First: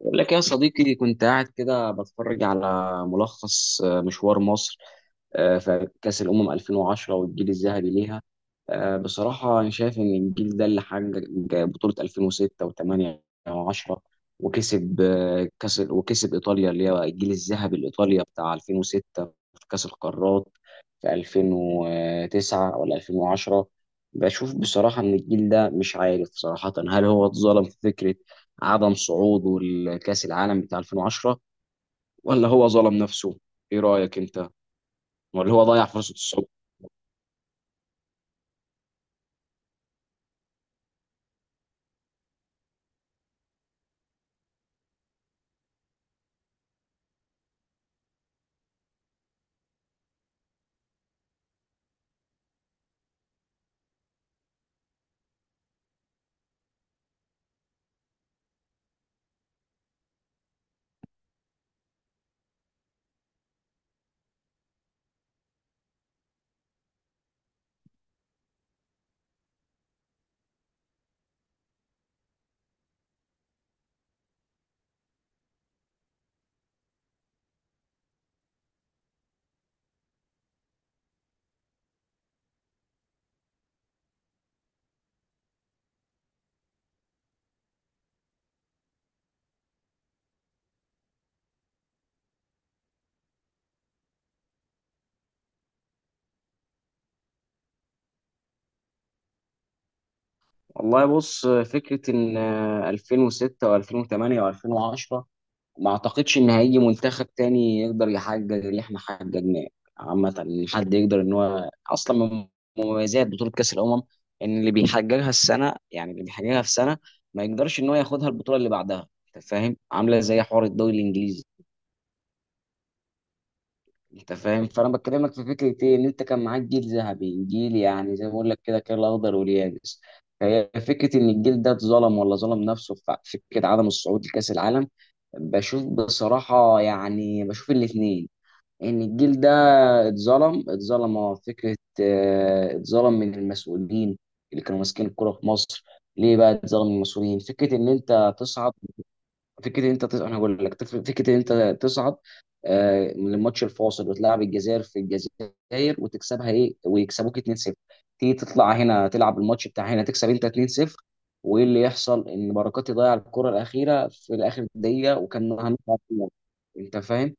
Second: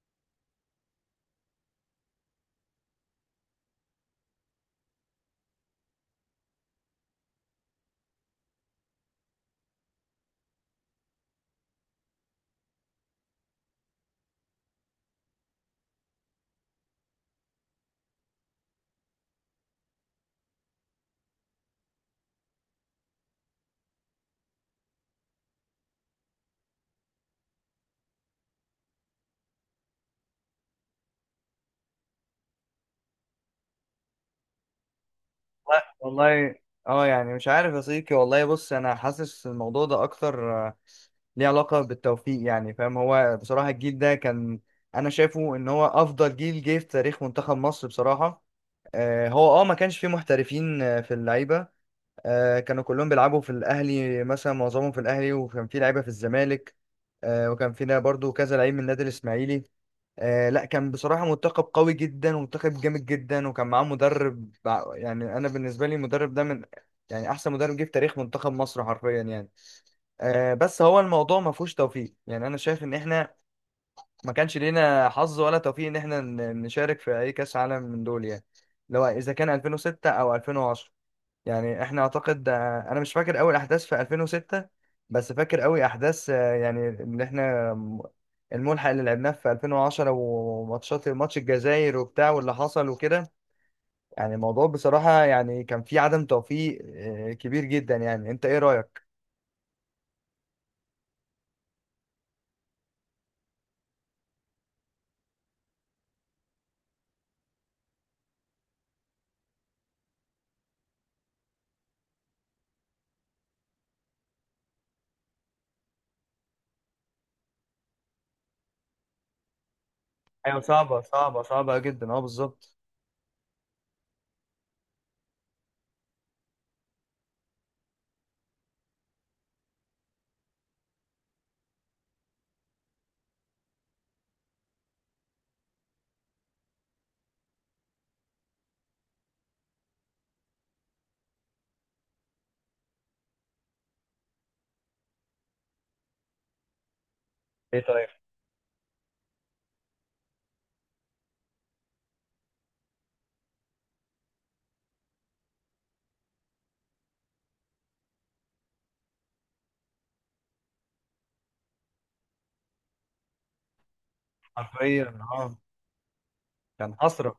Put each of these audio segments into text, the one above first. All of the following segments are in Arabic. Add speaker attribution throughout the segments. Speaker 1: بقول لك يا صديقي، كنت قاعد كده بتفرج على ملخص مشوار مصر. في كأس الأمم 2010 والجيل الذهبي ليها. بصراحة أنا شايف إن الجيل ده اللي حقق بطولة 2006 و8 و10، وكسب كأس، وكسب إيطاليا اللي هي الجيل الذهبي الإيطاليا بتاع 2006 في كأس القارات في 2009 ولا 2010. بشوف بصراحة إن الجيل ده، مش عارف صراحة، هل هو اتظلم في فكرة عدم صعوده لكأس العالم بتاع 2010، ولا هو ظلم نفسه؟ ايه رأيك انت؟ ولا هو
Speaker 2: والله
Speaker 1: ضيع فرصة الصعود؟
Speaker 2: والله، اه يعني مش عارف يا صديقي. والله بص، انا حاسس الموضوع ده اكتر ليه علاقة بالتوفيق. يعني فاهم. هو بصراحة الجيل ده انا شايفه ان هو افضل جيل جه في تاريخ منتخب مصر بصراحة. هو اه ما كانش فيه محترفين في اللعيبة. كانوا كلهم بيلعبوا في الاهلي، مثلا معظمهم في الاهلي، وكان فيه لعيبة في الزمالك. وكان فينا برضو كذا لعيب من النادي الاسماعيلي. لا، كان بصراحة منتخب قوي جدا ومنتخب جامد جدا، وكان معاه مدرب يعني أنا بالنسبة لي المدرب ده من يعني أحسن مدرب جه في تاريخ منتخب مصر حرفيا يعني. بس هو الموضوع ما فيهوش توفيق. يعني أنا شايف إن إحنا ما كانش لينا حظ ولا توفيق إن إحنا نشارك في أي كأس عالم من دول، يعني لو إذا كان 2006 أو 2010. يعني احنا اعتقد انا مش فاكر اول احداث في 2006، بس فاكر قوي احداث يعني اللي احنا الملحق اللي لعبناه في 2010 وماتشات ماتش الجزائر وبتاع واللي حصل وكده. يعني الموضوع بصراحة يعني كان فيه عدم توفيق كبير جدا. يعني انت ايه رأيك؟
Speaker 1: والله، بص، فكرة ان 2006 و2008 و2010، ما اعتقدش ان هيجي منتخب تاني يقدر يحقق اللي احنا حققناه. عامة، ان حد يقدر ان هو اصلا من مميزات بطولة كأس الأمم ان اللي بيحققها السنة، يعني اللي بيحققها في سنة ما يقدرش ان هو ياخدها البطولة اللي بعدها. انت فاهم؟ عاملة زي
Speaker 2: ايوه،
Speaker 1: حوار الدوري
Speaker 2: صعبة صعبة
Speaker 1: الإنجليزي.
Speaker 2: صعبة جدا اه، بالظبط.
Speaker 1: انت فاهم، فانا بكلمك في فكره ايه، ان انت كان معاك جيل ذهبي، جيل يعني زي ما بقول لك كده، كان الاخضر واليابس. فهي فكره ان الجيل ده اتظلم ولا ظلم نفسه في فكره عدم الصعود لكاس العالم. بشوف بصراحه يعني، بشوف الاثنين. ان الجيل ده اتظلم فكره اتظلم من المسؤولين اللي كانوا ماسكين الكوره في مصر. ليه بقى اتظلم من المسؤولين؟ فكره
Speaker 2: ايه
Speaker 1: ان
Speaker 2: طيب.
Speaker 1: انت تصعد، فكره إن انت تصعد، انا هقول لك فكره إن انت تصعد من الماتش الفاصل، وتلعب الجزائر في الجزائر وتكسبها، ايه، ويكسبوك 2-0، تيجي تطلع هنا، تلعب الماتش بتاع هنا، تكسب انت 2-0. وايه اللي يحصل؟ ان بركات يضيع الكره الاخيره في اخر
Speaker 2: حرفيا
Speaker 1: دقيقه، وكان
Speaker 2: اه.
Speaker 1: هنطلع في النهاية.
Speaker 2: كان
Speaker 1: انت فاهم؟
Speaker 2: حسرة.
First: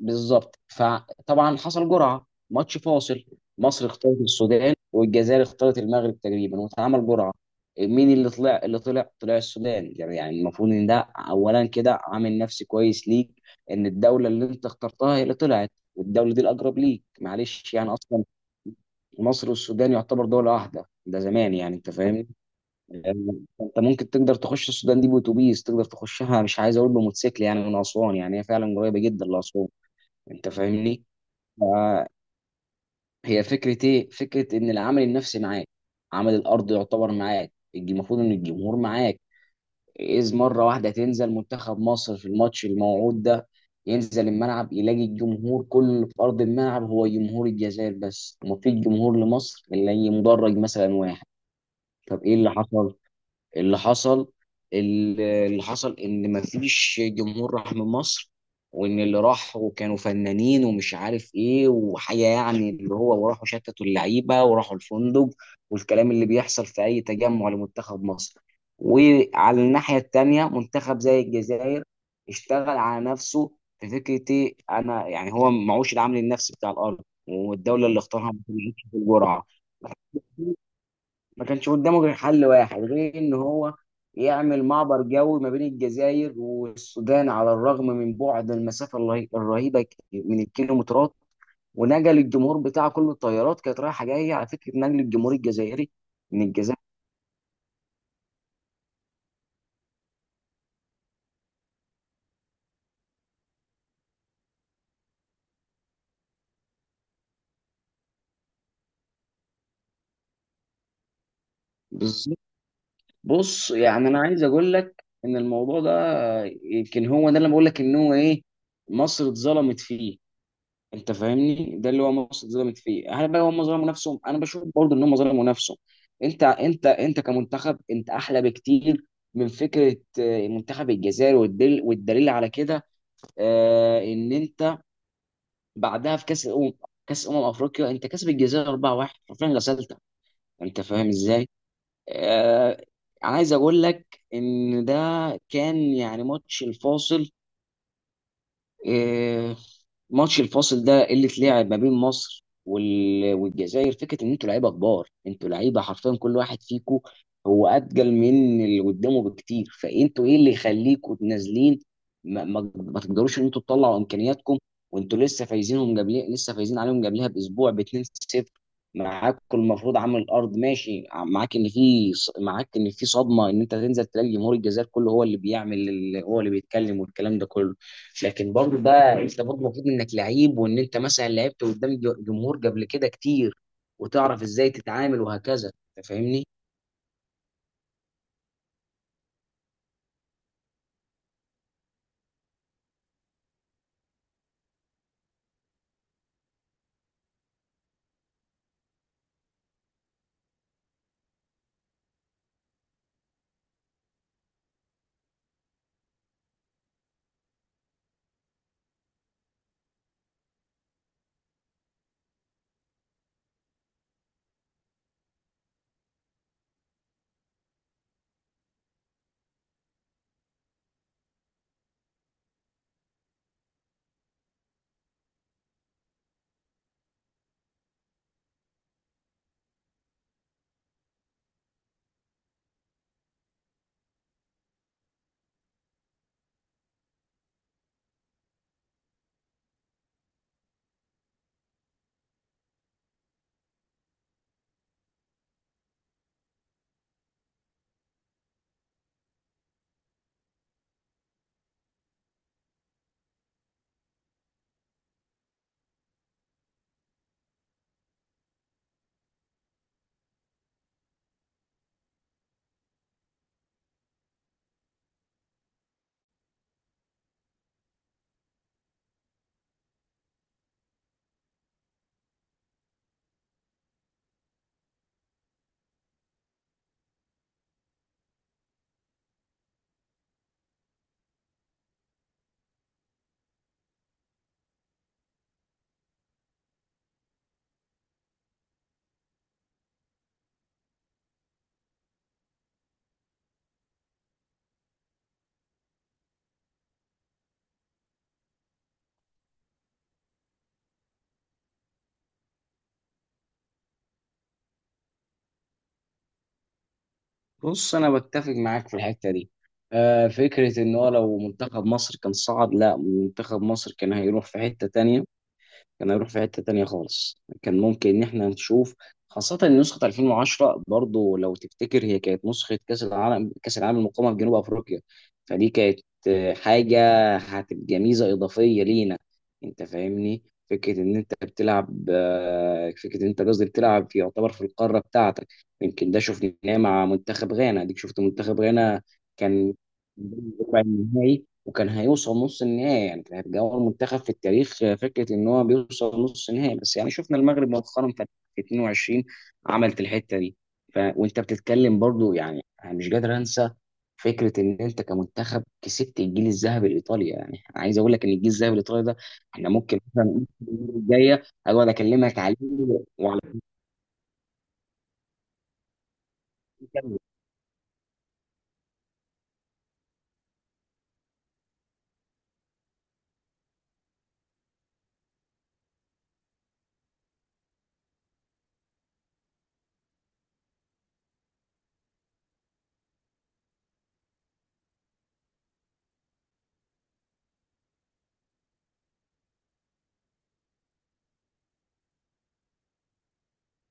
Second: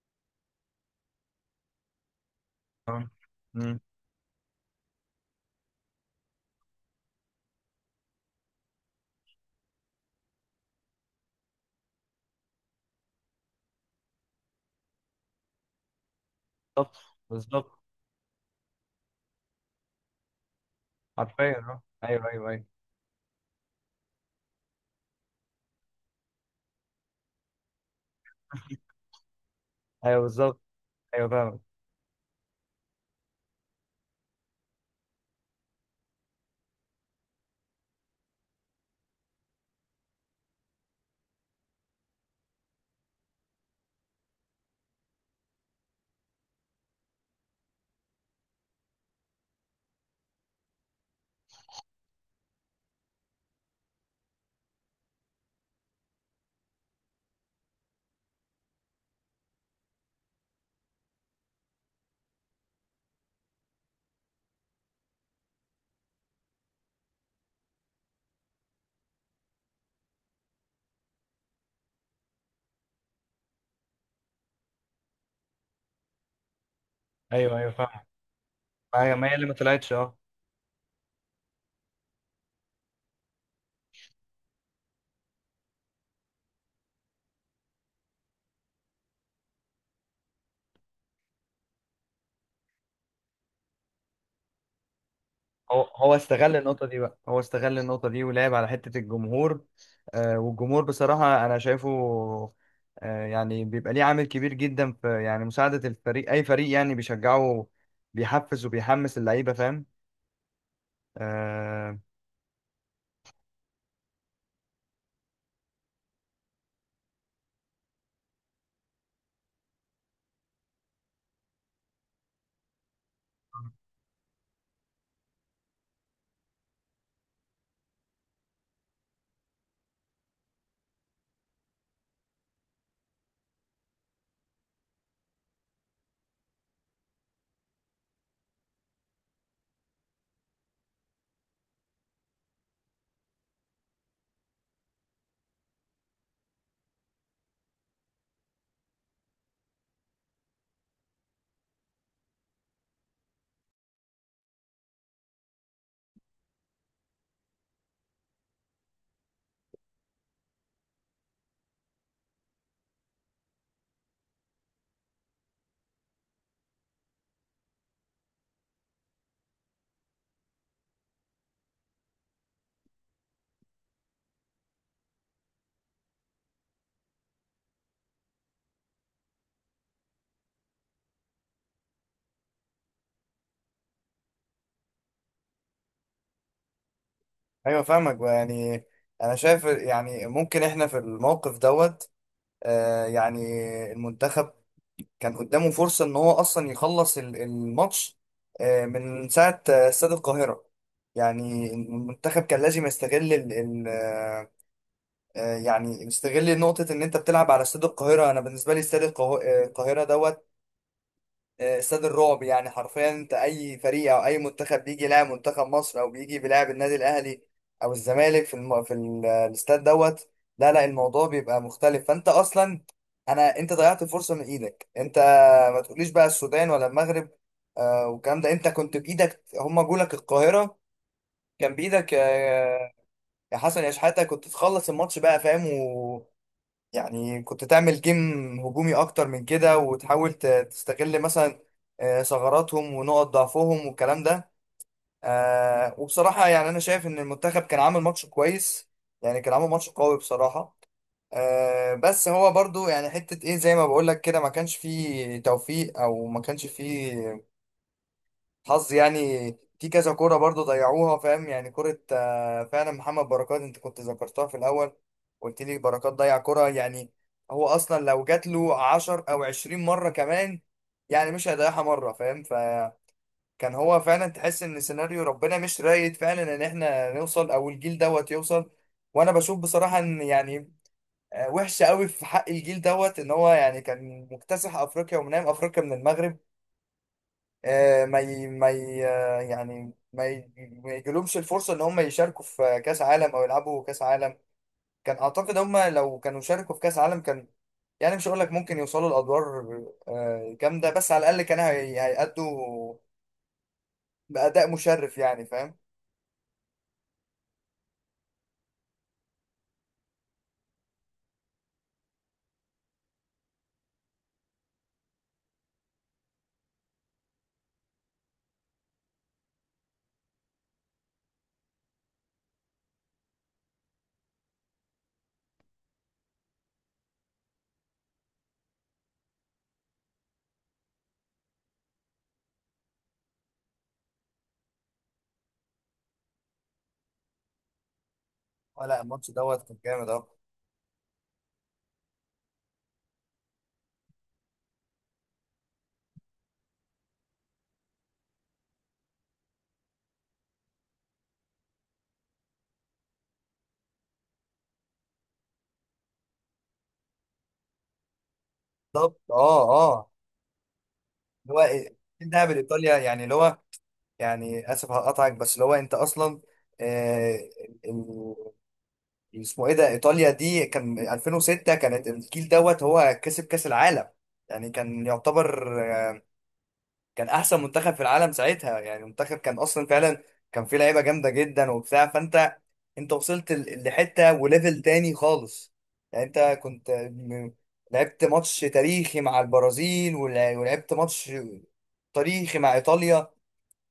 Speaker 1: بالظبط. فطبعا حصل جرعه ماتش
Speaker 2: اه.
Speaker 1: فاصل.
Speaker 2: مم.
Speaker 1: مصر اختارت السودان، والجزائر اختارت المغرب تقريبا، واتعمل جرعه. مين اللي طلع طلع السودان، يعني يعني المفروض ان ده اولا كده عامل نفسي كويس ليك، ان الدوله اللي انت اخترتها هي اللي طلعت، والدوله دي الاقرب
Speaker 2: بالظبط.
Speaker 1: ليك، معلش
Speaker 2: بالظبط.
Speaker 1: يعني. اصلا مصر والسودان يعتبر دوله واحده ده زمان،
Speaker 2: حرفيا
Speaker 1: يعني
Speaker 2: اه.
Speaker 1: انت
Speaker 2: ايوه
Speaker 1: فاهمني.
Speaker 2: ايوه ايوه.
Speaker 1: يعني انت ممكن تقدر تخش السودان دي باتوبيس، تقدر تخشها، مش عايز اقول بموتوسيكل، يعني من اسوان، يعني هي فعلا قريبه جدا لاسوان.
Speaker 2: ايوه
Speaker 1: انت
Speaker 2: بالظبط.
Speaker 1: فاهمني؟
Speaker 2: ايوه فاهم.
Speaker 1: آه، هي فكرة ايه؟ فكرة ان العامل النفسي معاك، عامل الارض يعتبر معاك، المفروض ان الجمهور معاك. اذ مرة واحدة تنزل منتخب مصر في الماتش الموعود ده، ينزل الملعب يلاقي الجمهور كله في ارض الملعب هو جمهور الجزائر بس، ومفيش جمهور لمصر الا أي مدرج مثلا واحد. طب ايه اللي حصل؟ اللي حصل، ان مفيش جمهور راح من مصر، وان اللي راحوا كانوا فنانين ومش عارف ايه وحاجه، يعني اللي هو وراحوا شتتوا اللعيبه وراحوا الفندق، والكلام اللي بيحصل في اي تجمع لمنتخب مصر. وعلى الناحيه التانيه منتخب زي الجزائر اشتغل على نفسه في فكره إيه؟ انا يعني هو معوش العامل النفسي بتاع الارض،
Speaker 2: ايوه ايوه
Speaker 1: والدوله اللي
Speaker 2: فاهم.
Speaker 1: اختارها ما بتنجحش في
Speaker 2: ما هي
Speaker 1: الجرعه.
Speaker 2: اللي ما طلعتش اه.
Speaker 1: ما كانش قدامه غير حل واحد غير ان هو يعمل معبر جوي ما بين الجزائر والسودان، على الرغم من بعد المسافه الرهيبه، من الكيلومترات. ونقل الجمهور بتاعه كله، الطيارات كانت رايحه جايه على فكره نقل الجمهور
Speaker 2: هو
Speaker 1: الجزائري
Speaker 2: هو
Speaker 1: من
Speaker 2: استغل
Speaker 1: الجزائر.
Speaker 2: النقطة دي بقى، هو استغل النقطة دي ولعب على حتة الجمهور. والجمهور بصراحة أنا شايفه يعني بيبقى ليه عامل كبير جدا في يعني مساعدة الفريق، أي فريق، يعني بيشجعه بيحفز وبيحمس اللعيبة، فاهم آه
Speaker 1: بالظبط. بص يعني، انا عايز اقول لك ان الموضوع ده يمكن هو ده اللي بقول لك ان هو ايه، مصر اتظلمت فيه. انت فاهمني، ده اللي هو مصر اتظلمت فيه. هل بقى هم ظلموا نفسهم؟ انا بشوف برضه ان هم ظلموا نفسهم. انت كمنتخب، انت احلى بكتير من فكره منتخب الجزائر، والدليل على كده ان انت بعدها في كاس الامم، كاس افريقيا، انت كسب الجزائر 4-1، حرفيا غسلتك. انت فاهم ازاي؟ آه، عايز اقول لك ان ده كان يعني ماتش الفاصل. آه، ماتش الفاصل ده اللي اتلعب ما بين مصر والجزائر. فكره ان انتوا لعيبه كبار، انتوا لعيبه حرفيا، كل واحد فيكم هو اتقل من اللي قدامه بكتير. فانتوا ايه اللي يخليكم نازلين؟ ما تقدروش ان انتوا تطلعوا امكانياتكم وانتوا لسه فايزينهم قبل لسه فايزين عليهم قبلها باسبوع ب 2-0. معاكم المفروض، عامل الارض ماشي معاك، ان معاك ان في صدمه ان انت تنزل تلاقي جمهور الجزائر كله هو اللي بيعمل هو اللي بيتكلم، والكلام ده كله. لكن برضه ده، انت برضه المفروض انك لعيب، وان انت مثلا لعبت قدام جمهور قبل كده كتير، وتعرف ازاي تتعامل وهكذا. انت فاهمني؟
Speaker 2: ايوه فاهمك يعني. انا شايف يعني ممكن احنا في الموقف دوت يعني المنتخب كان قدامه فرصة ان هو اصلا يخلص الماتش من ساعة استاد القاهرة. يعني المنتخب كان لازم يستغل ال ال آه، آه، يعني يستغل نقطة ان انت بتلعب على استاد القاهرة. انا بالنسبة لي استاد القاهرة دوت، استاد الرعب يعني حرفيا. انت اي فريق او اي منتخب بيجي يلاعب منتخب مصر، او بيجي بيلاعب النادي الاهلي او الزمالك في الاستاد دوت، لا لا، الموضوع بيبقى مختلف. فانت اصلا انت ضيعت الفرصه من ايدك انت. ما تقوليش بقى السودان ولا المغرب. والكلام ده انت كنت بايدك. هما جولك القاهره كان بايدك يا حسن يا شحاته، كنت تخلص الماتش بقى، فاهم يعني كنت تعمل جيم هجومي اكتر من كده، وتحاول تستغل مثلا ثغراتهم ونقط ضعفهم والكلام ده. وبصراحة يعني انا شايف ان المنتخب كان عامل ماتش كويس، يعني كان عامل ماتش قوي بصراحة. بس هو برضو يعني حتة ايه، زي ما بقول لك كده، ما كانش فيه توفيق او ما كانش فيه حظ يعني. في كذا كوره برضو ضيعوها، فاهم يعني، كوره فعلا محمد بركات انت كنت ذكرتها في الاول، قلت لي بركات ضيع كوره. يعني هو اصلا لو جات له 10 او 20 مره كمان، يعني مش هيضيعها مره، فاهم. فكان هو فعلا تحس ان سيناريو ربنا مش رايد فعلا ان احنا نوصل او الجيل دوت يوصل. وانا بشوف بصراحه ان يعني وحشه قوي في حق الجيل دوت ان هو يعني كان مكتسح افريقيا ومنام افريقيا من المغرب. آه، ما ي... ما ي... آه، يعني ما يجيلهمش الفرصة ان هم يشاركوا في كأس عالم او يلعبوا كأس عالم. كان اعتقد هم لو كانوا شاركوا في كأس عالم كان يعني مش هقول لك ممكن يوصلوا لأدوار جامدة، بس على الأقل كانوا هيأدوا بأداء مشرف، يعني فاهم.
Speaker 1: بص، انا بتفق معاك في الحته دي. فكره ان هو لو منتخب مصر كان صعد، لا، منتخب مصر كان هيروح في حته تانية، كان هيروح في حتة تانية خالص. كان ممكن إن إحنا نشوف، خاصة إن نسخة 2010 برضو لو تفتكر هي كانت نسخة كأس العالم، كأس العالم المقامة في جنوب أفريقيا. فدي كانت حاجة هتبقى ميزة إضافية لينا. أنت فاهمني، فكرة إن أنت بتلعب، فكرة إن أنت قصدي بتلعب في، يعتبر في القارة بتاعتك. يمكن ده شفناه مع منتخب غانا، أديك شفت منتخب
Speaker 2: لا،
Speaker 1: غانا
Speaker 2: الماتش دوت
Speaker 1: كان
Speaker 2: كان جامد اه.
Speaker 1: ربع النهائي وكان هيوصل نص النهائي، يعني كانت اول منتخب في التاريخ، فكره ان هو بيوصل نص النهائي. بس يعني شفنا المغرب مؤخرا في 22 عملت الحته دي. وانت بتتكلم برضو، يعني انا مش قادر انسى فكره ان انت كمنتخب كسبت الجيل الذهبي الايطالي. يعني عايز اقول لك ان الجيل الذهبي الايطالي
Speaker 2: بالظبط
Speaker 1: ده
Speaker 2: اه
Speaker 1: احنا ممكن
Speaker 2: اه.
Speaker 1: مثلا المره الجايه
Speaker 2: اللي هو
Speaker 1: اقعد
Speaker 2: إيه،
Speaker 1: اكلمك
Speaker 2: الذهاب
Speaker 1: عليه.
Speaker 2: لإيطاليا يعني، اللي
Speaker 1: وعلى،
Speaker 2: هو يعني اسف هقطعك، بس اللي هو انت اصلا آه، اسمه ايه ده، ايطاليا دي كان 2006، كانت الجيل دوت هو كسب كاس العالم. يعني كان يعتبر كان احسن منتخب في العالم ساعتها. يعني منتخب كان اصلا فعلا كان فيه لعيبه جامده جدا وبتاع. فانت انت وصلت لحته وليفل تاني خالص. يعني انت كنت لعبت ماتش تاريخي مع البرازيل ولعبت ماتش تاريخي مع ايطاليا.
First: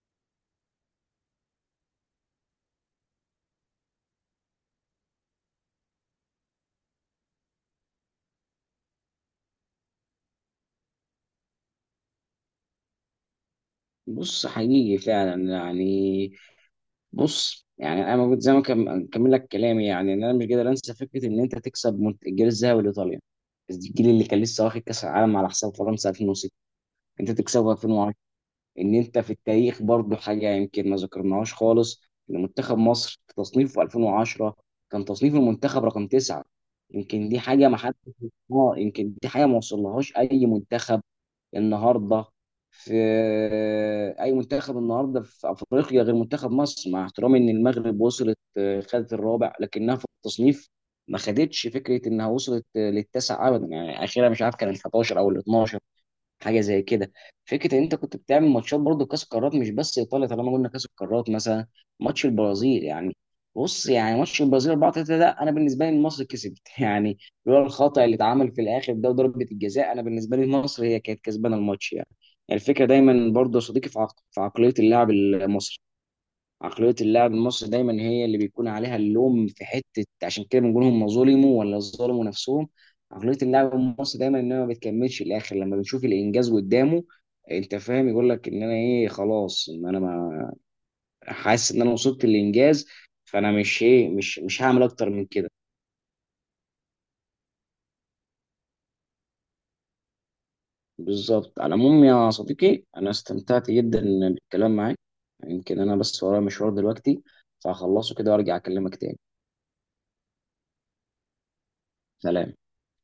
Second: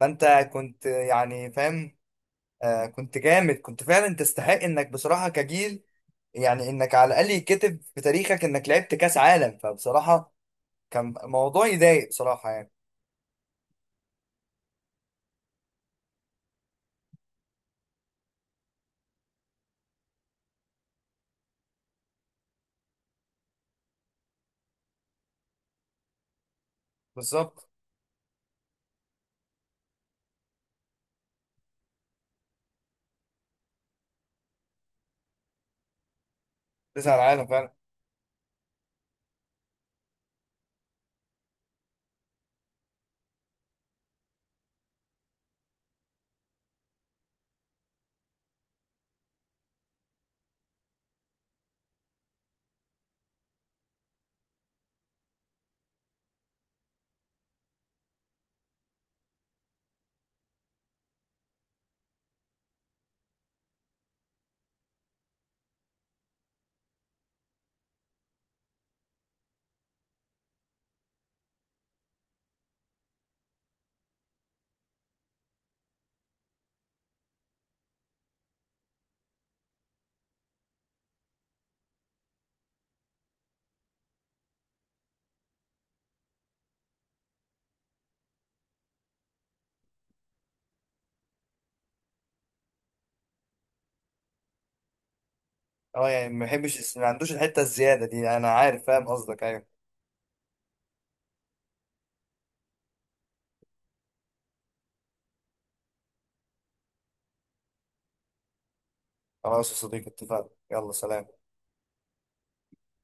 Speaker 2: فانت كنت يعني فاهم. كنت جامد، كنت فعلا تستحق انك بصراحه كجيل، يعني انك على الاقل يتكتب في تاريخك انك لعبت كاس عالم. فبصراحه كان موضوع يضايق بصراحه يعني.
Speaker 1: بص حقيقي فعلا يعني. بص يعني، انا موجود زي ما كمل لك كلامي، يعني إن انا مش قادر انسى فكره ان انت تكسب الجيل الذهبي لايطاليا، الجيل اللي كان لسه واخد كاس العالم على حساب فرنسا 2006، انت
Speaker 2: بالظبط،
Speaker 1: تكسبه 2010. ان انت في التاريخ برضو حاجه يمكن ما ذكرناهاش خالص، ان منتخب مصر في تصنيفه 2010، كان تصنيف المنتخب رقم تسعه.
Speaker 2: كاس
Speaker 1: يمكن دي
Speaker 2: العالم
Speaker 1: حاجه
Speaker 2: فعلا
Speaker 1: ما حد، اه، يمكن دي حاجه ما وصلهاش النهارده في اي منتخب النهارده في افريقيا غير منتخب مصر. مع احترامي ان المغرب وصلت خدت الرابع، لكنها في التصنيف ما خدتش، فكره انها وصلت للتاسع ابدا، يعني اخيرا مش عارف كان ال 11 او ال 12، حاجه زي كده. فكره ان انت كنت بتعمل ماتشات برضه كاس قارات مش بس ايطاليا، طالما قلنا كاس القارات، مثلا ماتش البرازيل يعني. بص يعني ماتش البرازيل 4 3 ده، انا بالنسبه لي مصر كسبت يعني، لولا الخطا اللي اتعمل في الاخر ده وضربه الجزاء، انا بالنسبه لي مصر هي كانت كسبانه الماتش يعني. يعني الفكره دايما برضه يا صديقي في عقليه اللاعب المصري. عقلية اللاعب المصري دايما هي اللي بيكون عليها اللوم في حتة، عشان كده بنقول هم ظلموا ولا ظلموا نفسهم. عقلية اللاعب المصري دايما ان هو ما بتكملش الاخر لما بنشوف الانجاز قدامه. انت فاهم، يقول لك ان انا ايه، خلاص، ان انا ما، حاسس ان انا وصلت للانجاز، فانا مش ايه، مش هعمل اكتر من كده.
Speaker 2: اه. يعني ما بحبش، ما عندوش الحته الزياده دي، انا عارف فاهم قصدك. ايوه
Speaker 1: بالظبط. على العموم يا صديقي، انا استمتعت جدا بالكلام معاك. يمكن انا بس ورايا مشوار دلوقتي فهخلصه كده وارجع اكلمك تاني.
Speaker 2: خلاص يا صديقي، اتفقنا، يلا سلام.
Speaker 1: سلام.